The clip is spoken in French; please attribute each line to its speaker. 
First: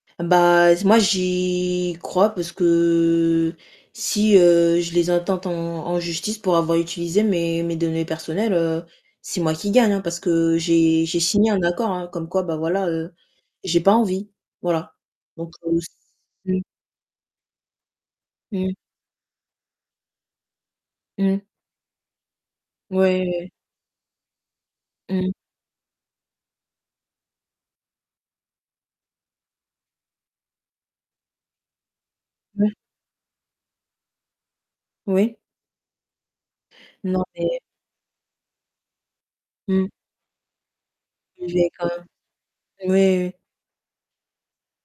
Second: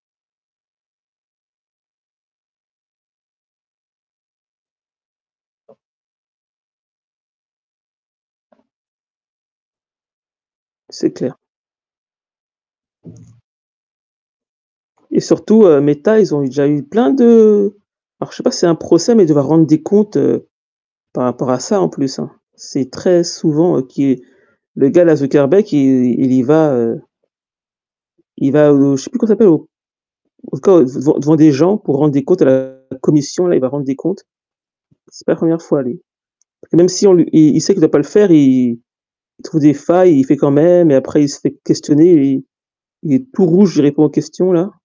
Speaker 1: Bah z moi j'y crois parce que si, heu, je les intente en en justice pour avoir utilisé mes mes données personnelles, heu, c'est moi qui gagne, hein. Parce que j'ai
Speaker 2: C'est
Speaker 1: j'ai
Speaker 2: clair.
Speaker 1: signé un accord hein. Comme quoi bah voilà, heu, j'ai pas envie. Voilà
Speaker 2: Et
Speaker 1: donc
Speaker 2: surtout,
Speaker 1: heu,
Speaker 2: heu,
Speaker 1: s
Speaker 2: Méta, ils ont eu
Speaker 1: mmh.
Speaker 2: déjà eu plein de alors je sais pas si c'est
Speaker 1: Mmh.
Speaker 2: un procès mais devoir rendre des comptes, par
Speaker 1: Mmh.
Speaker 2: rapport à ça, en plus hein. C'est
Speaker 1: Ouais,
Speaker 2: très
Speaker 1: ouais.
Speaker 2: souvent, heu, qui le gars-là,
Speaker 1: Mmh.
Speaker 2: Zuckerbeck, il il y va heu il va, heu, je sais plus comment ça s'appelle? Au en tout cas devant devant devant des gens pour rendre des comptes à
Speaker 1: Ouais.
Speaker 2: la commission, là, il va rendre des comptes. C'est pas
Speaker 1: Oui.
Speaker 2: la 1re fois lui. Même si on
Speaker 1: Non,
Speaker 2: lui il il
Speaker 1: mais
Speaker 2: sait qu'il ne doit pas le faire, il il trouve des
Speaker 1: Mmh.
Speaker 2: failles et il fait quand même et après il se fait
Speaker 1: Juger quand même.
Speaker 2: questionner, il est il est
Speaker 1: Oui, oui.
Speaker 2: tout rouge, il répond aux questions-là.